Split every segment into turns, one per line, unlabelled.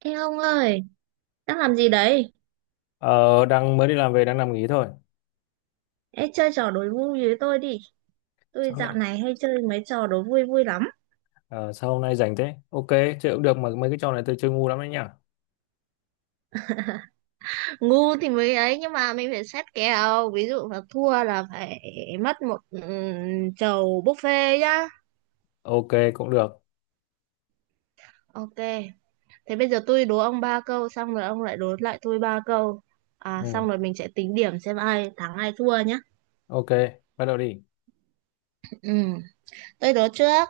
Ê ông ơi, đang làm gì đấy?
Ờ, Đang mới đi làm về, đang nằm nghỉ thôi.
Ê, chơi trò đố vui với tôi đi. Tôi
Sao
dạo
lại
này hay chơi mấy trò đố vui vui lắm.
ờ, Sao hôm nay rảnh thế? Ok, chơi cũng được mà mấy cái trò này tôi chơi ngu lắm đấy nhỉ.
Ngu thì mới ấy, nhưng mà mình phải xét kèo. Ví dụ là thua là phải mất một chầu buffet nhá.
Ok, cũng được.
Ok, thế bây giờ tôi đố ông ba câu, xong rồi ông lại đố lại tôi ba câu. À,
Ừ,
xong rồi mình sẽ tính điểm xem ai thắng ai thua nhá.
ok, bắt đầu đi.
Ừ, tôi đố trước.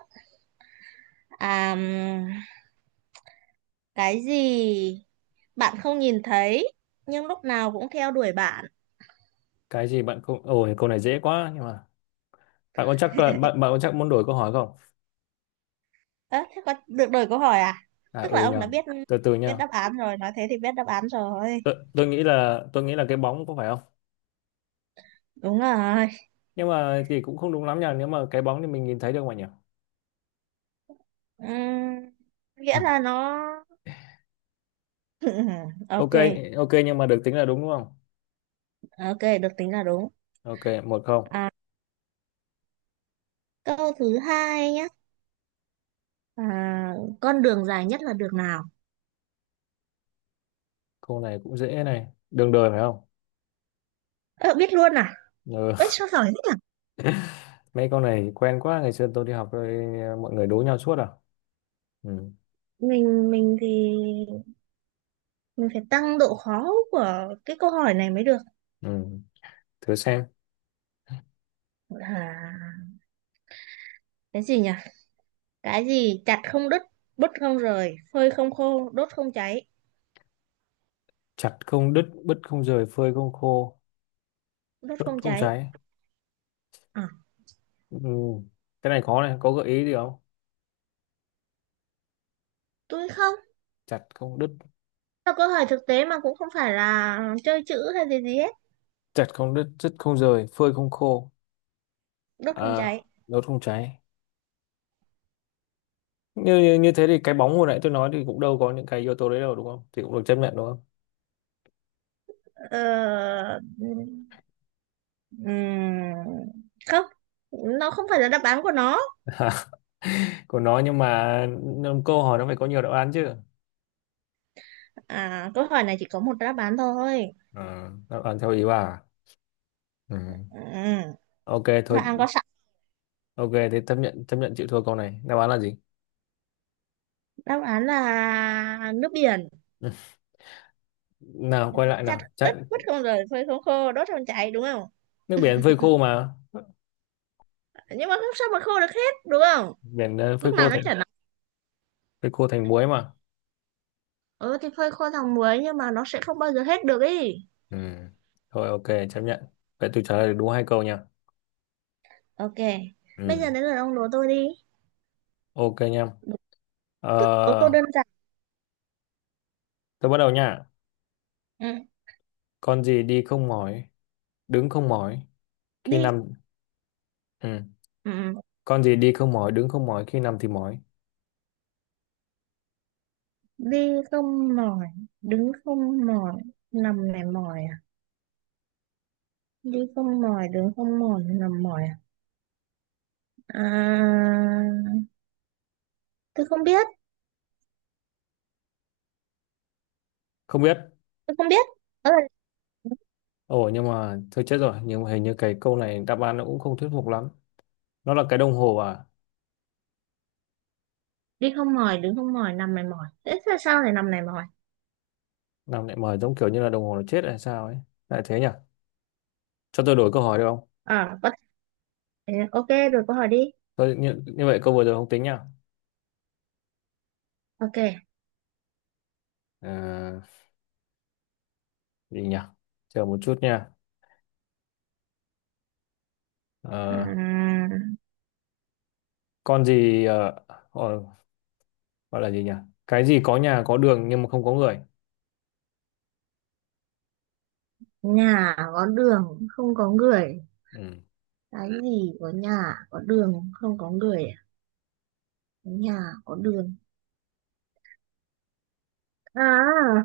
À, cái gì bạn không nhìn thấy, nhưng lúc nào cũng theo đuổi bạn?
Cái gì bạn cũng Ôi, câu này dễ quá, nhưng mà bạn có chắc muốn đổi câu hỏi không?
Ơ, thế có được đổi câu hỏi à?
À
Tức là
ừ
ông
nhờ.
đã biết
Từ từ
biết
nha.
đáp án rồi, nói thế thì biết đáp án rồi.
Tôi nghĩ là cái bóng, có phải không?
Đúng rồi.
Nhưng mà thì cũng không đúng lắm nhỉ, nếu mà cái bóng thì mình nhìn thấy được mà nhỉ.
Ừm, nghĩa
Ừ.
là nó. Ok,
Ok, ok, nhưng mà được tính là đúng, đúng không?
ok được tính là đúng.
Ok, 1-0.
À, câu thứ hai nhé. À, con đường dài nhất là đường nào?
Câu này cũng dễ này. Đường đời phải không?
Ờ, biết luôn à?
Ừ.
Ơi sao giỏi thế nhỉ?
Mấy con này quen quá, ngày xưa tôi đi học rồi mọi người đố nhau suốt à. Ừ.
Mình thì mình phải tăng độ khó của cái câu hỏi này mới được.
Ừ, thử xem.
À, cái gì nhỉ? Cái gì chặt không đứt, bứt không rời, phơi không khô, đốt không cháy,
Chặt không đứt, bứt không rời, phơi không khô,
đốt
đốt
không
không
cháy.
cháy.
À,
Ừ. Cái này khó này, có gợi ý gì không?
tôi không,
Chặt không đứt.
là câu hỏi thực tế mà cũng không phải là chơi chữ hay gì gì hết.
Chặt không đứt, đứt không rời, phơi không khô,
Đốt phòng
à,
cháy.
đốt không cháy. Như, như như thế thì cái bóng hồi nãy tôi nói thì cũng đâu có những cái yếu tố đấy đâu, đúng không, thì cũng được chấp nhận, đúng không?
Ờ, ừm, không, nó không phải là đáp án của nó.
Của nó, nhưng mà câu hỏi nó phải có nhiều đáp án chứ.
À, câu hỏi này chỉ có một đáp án thôi.
Ờ, Đáp án theo ý bà à? Ừ.
Ừ,
Ok
đáp
thôi.
án có sẵn.
Ok, thế chấp nhận, chấp nhận, chịu thua. Câu này đáp án là gì?
Đáp án là nước biển.
Nào, quay lại
Chặt
nào.
ướt
Chắc,
mất không, rồi phơi không khô, đốt phòng cháy, đúng không?
nước biển phơi khô mà.
Nhưng mà không sao mà khô được hết đúng không?
Biển phơi
Lúc nào
khô
nó
thành,
chảy nóng.
phơi khô thành muối mà.
Ừ thì phơi khô thằng muối, nhưng mà nó sẽ không bao giờ hết được ý.
Ừ. Thôi ok, chấp nhận. Vậy tôi trả lời được đúng hai câu nha.
Ok, bây
Ừ.
giờ đến lượt ông đố tôi đi.
Ok nha.
Tức là có câu
ờ,
đơn giản.
tôi bắt đầu nha.
Ừ.
Con gì đi không mỏi, đứng không mỏi, khi
Đi.
nằm. Ừ.
Ừ,
Con gì đi không mỏi, đứng không mỏi, khi nằm thì mỏi.
đi không mỏi, đứng không mỏi, nằm này mỏi à? Đi không mỏi, đứng không mỏi, nằm mỏi à? À, tôi không biết.
Không biết.
Tôi không biết. Đó là
Ồ, nhưng mà thôi chết rồi, nhưng mà hình như cái câu này đáp án nó cũng không thuyết phục lắm. Nó là cái đồng hồ à?
đi không mỏi, đứng không mỏi, nằm này mỏi, thế sao sao lại nằm này mỏi?
Năm lại mời, giống kiểu như là đồng hồ nó chết hay sao ấy. Lại thế nhỉ. Cho tôi đổi câu hỏi được không?
Ờ, có thể ok rồi, câu hỏi đi.
Như vậy câu vừa rồi không tính nhá.
Ok.
À, gì nhỉ? Chờ một chút nha. Ờ,
Ừm,
con gì ờ, gọi là gì nhỉ? Cái gì có nhà, có đường nhưng mà không có người?
nhà có đường không có người.
Ừ.
Cái gì có nhà có đường không có người à? Nhà có đường. À,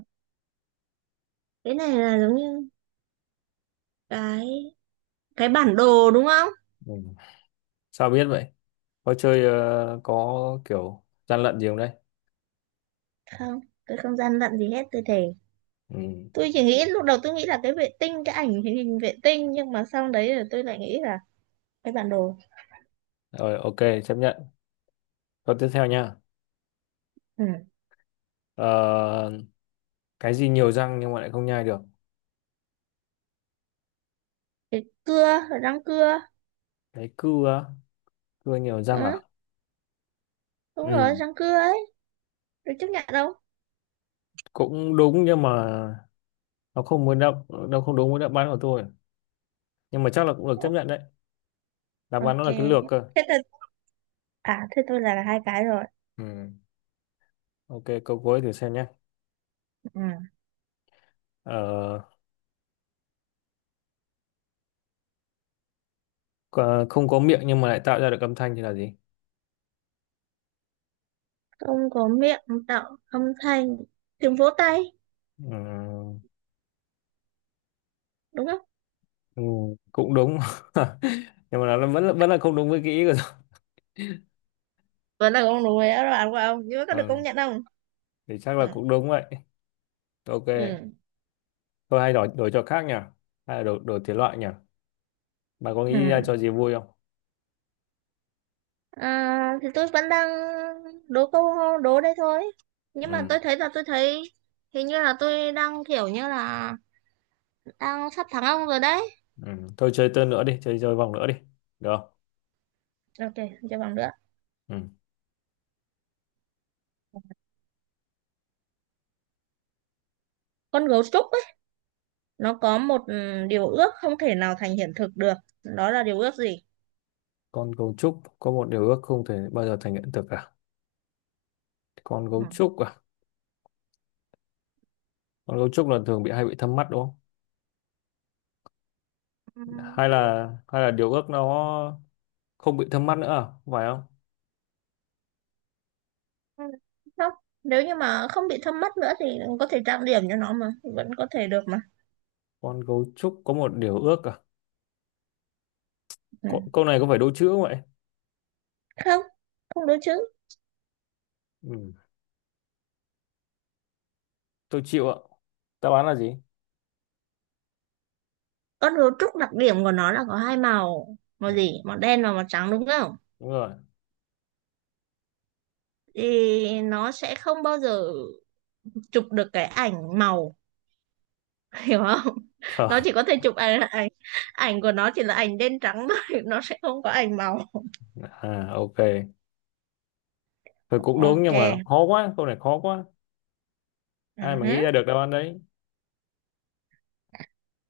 cái này là giống như cái cái bản đồ đúng không?
Ừ. Sao biết vậy, có chơi có kiểu gian lận gì không đấy?
Không, tôi không gian lận gì hết, tôi thề.
Ừ.
Tôi chỉ nghĩ lúc đầu, tôi nghĩ là cái vệ tinh, cái ảnh hình hình vệ tinh, nhưng mà sau đấy là tôi lại nghĩ là cái bản đồ.
Rồi, ok, chấp nhận. Câu tiếp theo nha.
Ừ.
Ờ, cái gì nhiều răng nhưng mà lại không nhai được?
Cái cưa, răng cưa.
Cái cưa á? Cưa nhiều răng
Ừ.
à?
Đúng
Ừ,
rồi, răng cưa ấy. Được chấp nhận đâu.
cũng đúng, nhưng mà nó không muốn đáp, nó không đúng với đáp án của tôi, nhưng mà chắc là cũng được chấp nhận đấy. Đáp án nó
Ok,
là cái lược cơ.
thế tôi, à thế tôi là hai cái rồi.
Ừ. Ok, câu cuối thử xem nhé.
Ừ.
ờ, Không có miệng nhưng mà lại tạo ra được âm thanh thì là gì?
Không có miệng tạo âm thanh, tiếng vỗ tay,
Ừ.
đúng không?
Ừ, cũng đúng nhưng mà nó vẫn là, không đúng với cái ý của tôi.
Vẫn là con đùi đó bạn của ông, nhưng mà có được công
Ừ.
nhận không?
Thì chắc
Ừ.
là cũng đúng vậy. Ok.
Ừ.
Tôi hay đổi đổi cho khác nhỉ, hay là đổi đổi thể loại nhỉ? Bà có nghĩ ra cho
Ừ.
gì vui không?
À, thì tôi vẫn đang đố câu đố đây thôi, nhưng mà
Ừ.
tôi thấy là tôi thấy hình như là tôi đang kiểu như là đang sắp thắng ông rồi đấy.
Ừ, thôi chơi tên nữa đi, chơi chơi vòng nữa đi, được không?
Ok, cho bằng nữa.
Ừ.
Con gấu trúc ấy, nó có một điều ước không thể nào thành hiện thực được. Đó là điều ước gì?
Con gấu trúc có một điều ước không thể bao giờ thành hiện thực cả. Con gấu trúc à? Con gấu trúc là thường bị, hay bị thâm mắt đúng không?
Ừ.
Hay là điều ước nó không bị thâm mắt nữa à? Không phải không?
Không, nếu như mà không bị thâm mắt nữa thì có thể trang điểm cho nó mà, vẫn có thể được mà.
Con gấu trúc có một điều ước à?
Ừ.
Câu này có phải đố chữ không vậy?
Không, không đúng chứ.
Ừ. Tôi chịu ạ. Đáp án là gì?
Con gấu trúc đặc điểm của nó là có hai màu, màu
Ừ.
gì, màu đen và màu trắng, đúng không?
Đúng rồi.
Thì nó sẽ không bao giờ chụp được cái ảnh màu. Hiểu không? Nó
Khờ.
chỉ có thể chụp ảnh ảnh ảnh của nó chỉ là ảnh đen trắng thôi. Nó sẽ không có ảnh màu.
À, ok, thôi cũng đúng,
Ok.
nhưng mà nó khó quá, câu này khó quá.
Ừ
Ai mà nghĩ
hứ,
ra được đáp án đấy.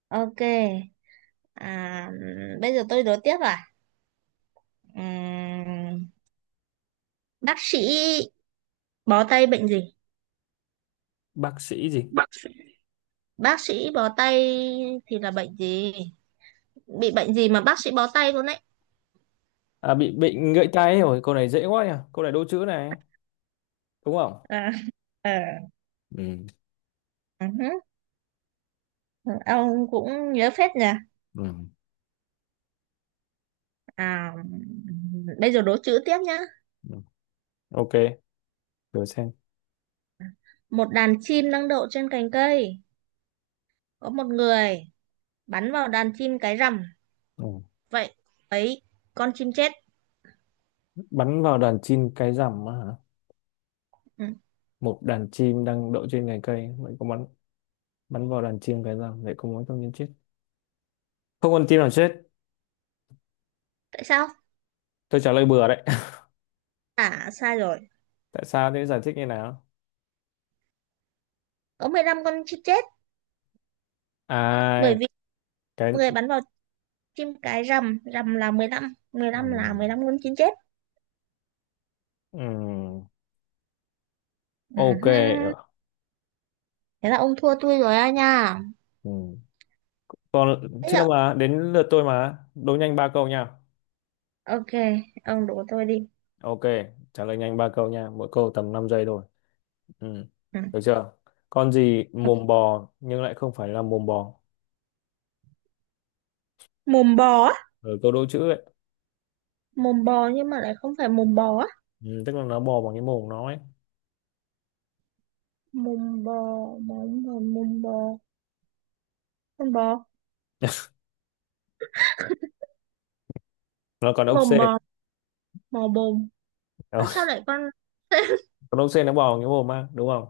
ok. À, bây giờ tôi đố tiếp à. Ừm, bác sĩ bó tay bệnh gì?
Bác sĩ gì?
Bác sĩ bó tay thì là bệnh gì? Bị bệnh gì mà bác sĩ bó tay luôn đấy?
À, bị bệnh gãy tay rồi, câu này dễ quá nhỉ. Câu này đố chữ này, đúng không?
À, ờ,
Ừ.
ừ hứ, ừ, ông cũng nhớ phết nhỉ.
Ừ.
À, bây giờ đố chữ tiếp nhá.
Ừ. Ok, thử xem.
Một đàn chim đang đậu trên cành cây, có một người bắn vào đàn chim cái rằm.
Ừ.
Vậy ấy, con chim chết.
Bắn vào đàn chim cái rằm á hả?
Ừ.
Một đàn chim đang đậu trên cành cây, vậy có bắn bắn vào đàn chim cái rằm, vậy có muốn không nhân chết? Không con chim nào chết.
Tại sao?
Tôi trả lời bừa đấy.
À sai rồi,
Tại sao thế, giải thích như nào?
có 15 con chim chết.
À,
Bởi vì
cái
người bắn vào chim cái rằm, rằm là 15, mười
ừ.
lăm là 15 con chim chết.
Ừ. Ok.
Ừ. Thế là ông thua tôi rồi á nha.
Ừ. Còn
Thế
chưa
ạ?
mà, đến lượt tôi mà. Đố nhanh ba câu nha.
Ok, ông đổ tôi đi.
Ok, trả lời nhanh ba câu nha. Mỗi câu tầm 5 giây thôi. Ừ.
Ừ.
Được chưa? Con gì mồm bò nhưng lại không phải là mồm bò?
Mồm bò á?
Ừ, câu đố chữ ấy.
Mồm bò nhưng mà lại không phải mồm bò á?
Ừ, tức là nó bò bằng cái mồm nó ấy.
Mồm bò, mồm bò, mồm bò, con bò,
Nó còn ốc
mồm
sên.
bò, mồm bồm.
Đó.
Sao lại con.
Còn ốc sên nó bò bằng cái mồm á, đúng không?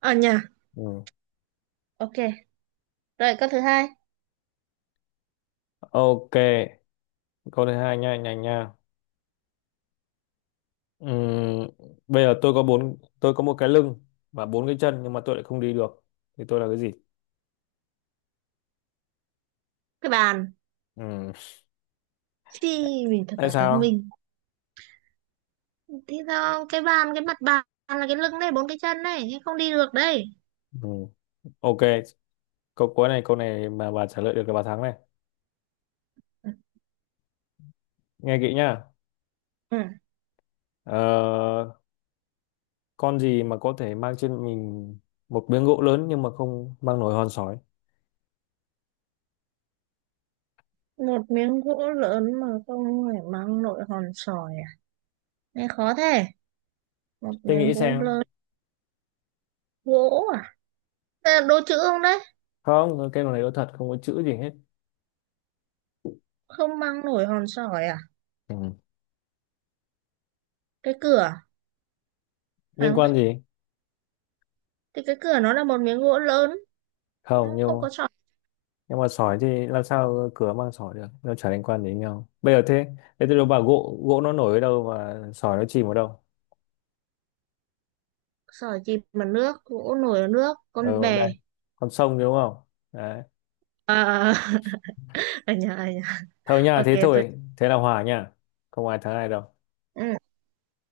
Ở nhà,
Ừ.
ok rồi câu thứ hai.
Ok, câu thứ hai nha, nhanh nha. Ừ. Bây giờ tôi có một cái lưng và bốn cái chân nhưng mà tôi lại không đi được, thì tôi là cái gì?
Cái bàn.
Ừ.
Thì mình thật
Tại
là thông
sao?
minh. Thế sao cái bàn, cái mặt bàn là cái lưng này, bốn cái chân này, thế không đi được đây.
Ừ. Ok, câu cuối này, câu này mà bà trả lời được là bà thắng này. Nghe kỹ nhá.
Ừ.
ờ, con gì mà có thể mang trên mình một miếng gỗ lớn nhưng mà không mang nổi hòn sỏi?
Một miếng gỗ lớn mà không phải mang nội hòn sỏi à? Nghe khó thế. Một
Tôi
miếng
nghĩ
gỗ
xem.
lớn, gỗ à? Đây là đố chữ không đấy?
Không, cái này có thật, không có chữ gì hết.
Không mang nổi hòn sỏi à?
Ừ.
Cái cửa, phải
Liên
không ta?
quan gì.
Thì cái cửa nó là một miếng gỗ lớn,
Không,
không có sỏi.
nhưng mà sỏi thì làm sao cửa mang sỏi được, nó chả liên quan gì đến nhau bây giờ thế. Thế tôi đâu bảo gỗ gỗ nó nổi ở đâu mà sỏi nó chìm ở đâu.
Sỏi chìm mà nước, gỗ nổi ở nước, con
Ở đây
bè.
con sông, đúng không? Đấy.
À, ở nhà, ở nhà.
Thôi nha,
Ok,
thế
tôi.
thôi, thế là hòa nha. Không ai thắng ai đâu.
Ừ,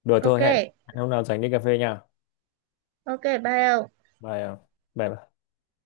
Đùa
ok,
thôi. Hẹn hẹn hôm nào rảnh đi cà phê nha.
ok, bye ông.
Bye. Bye bye.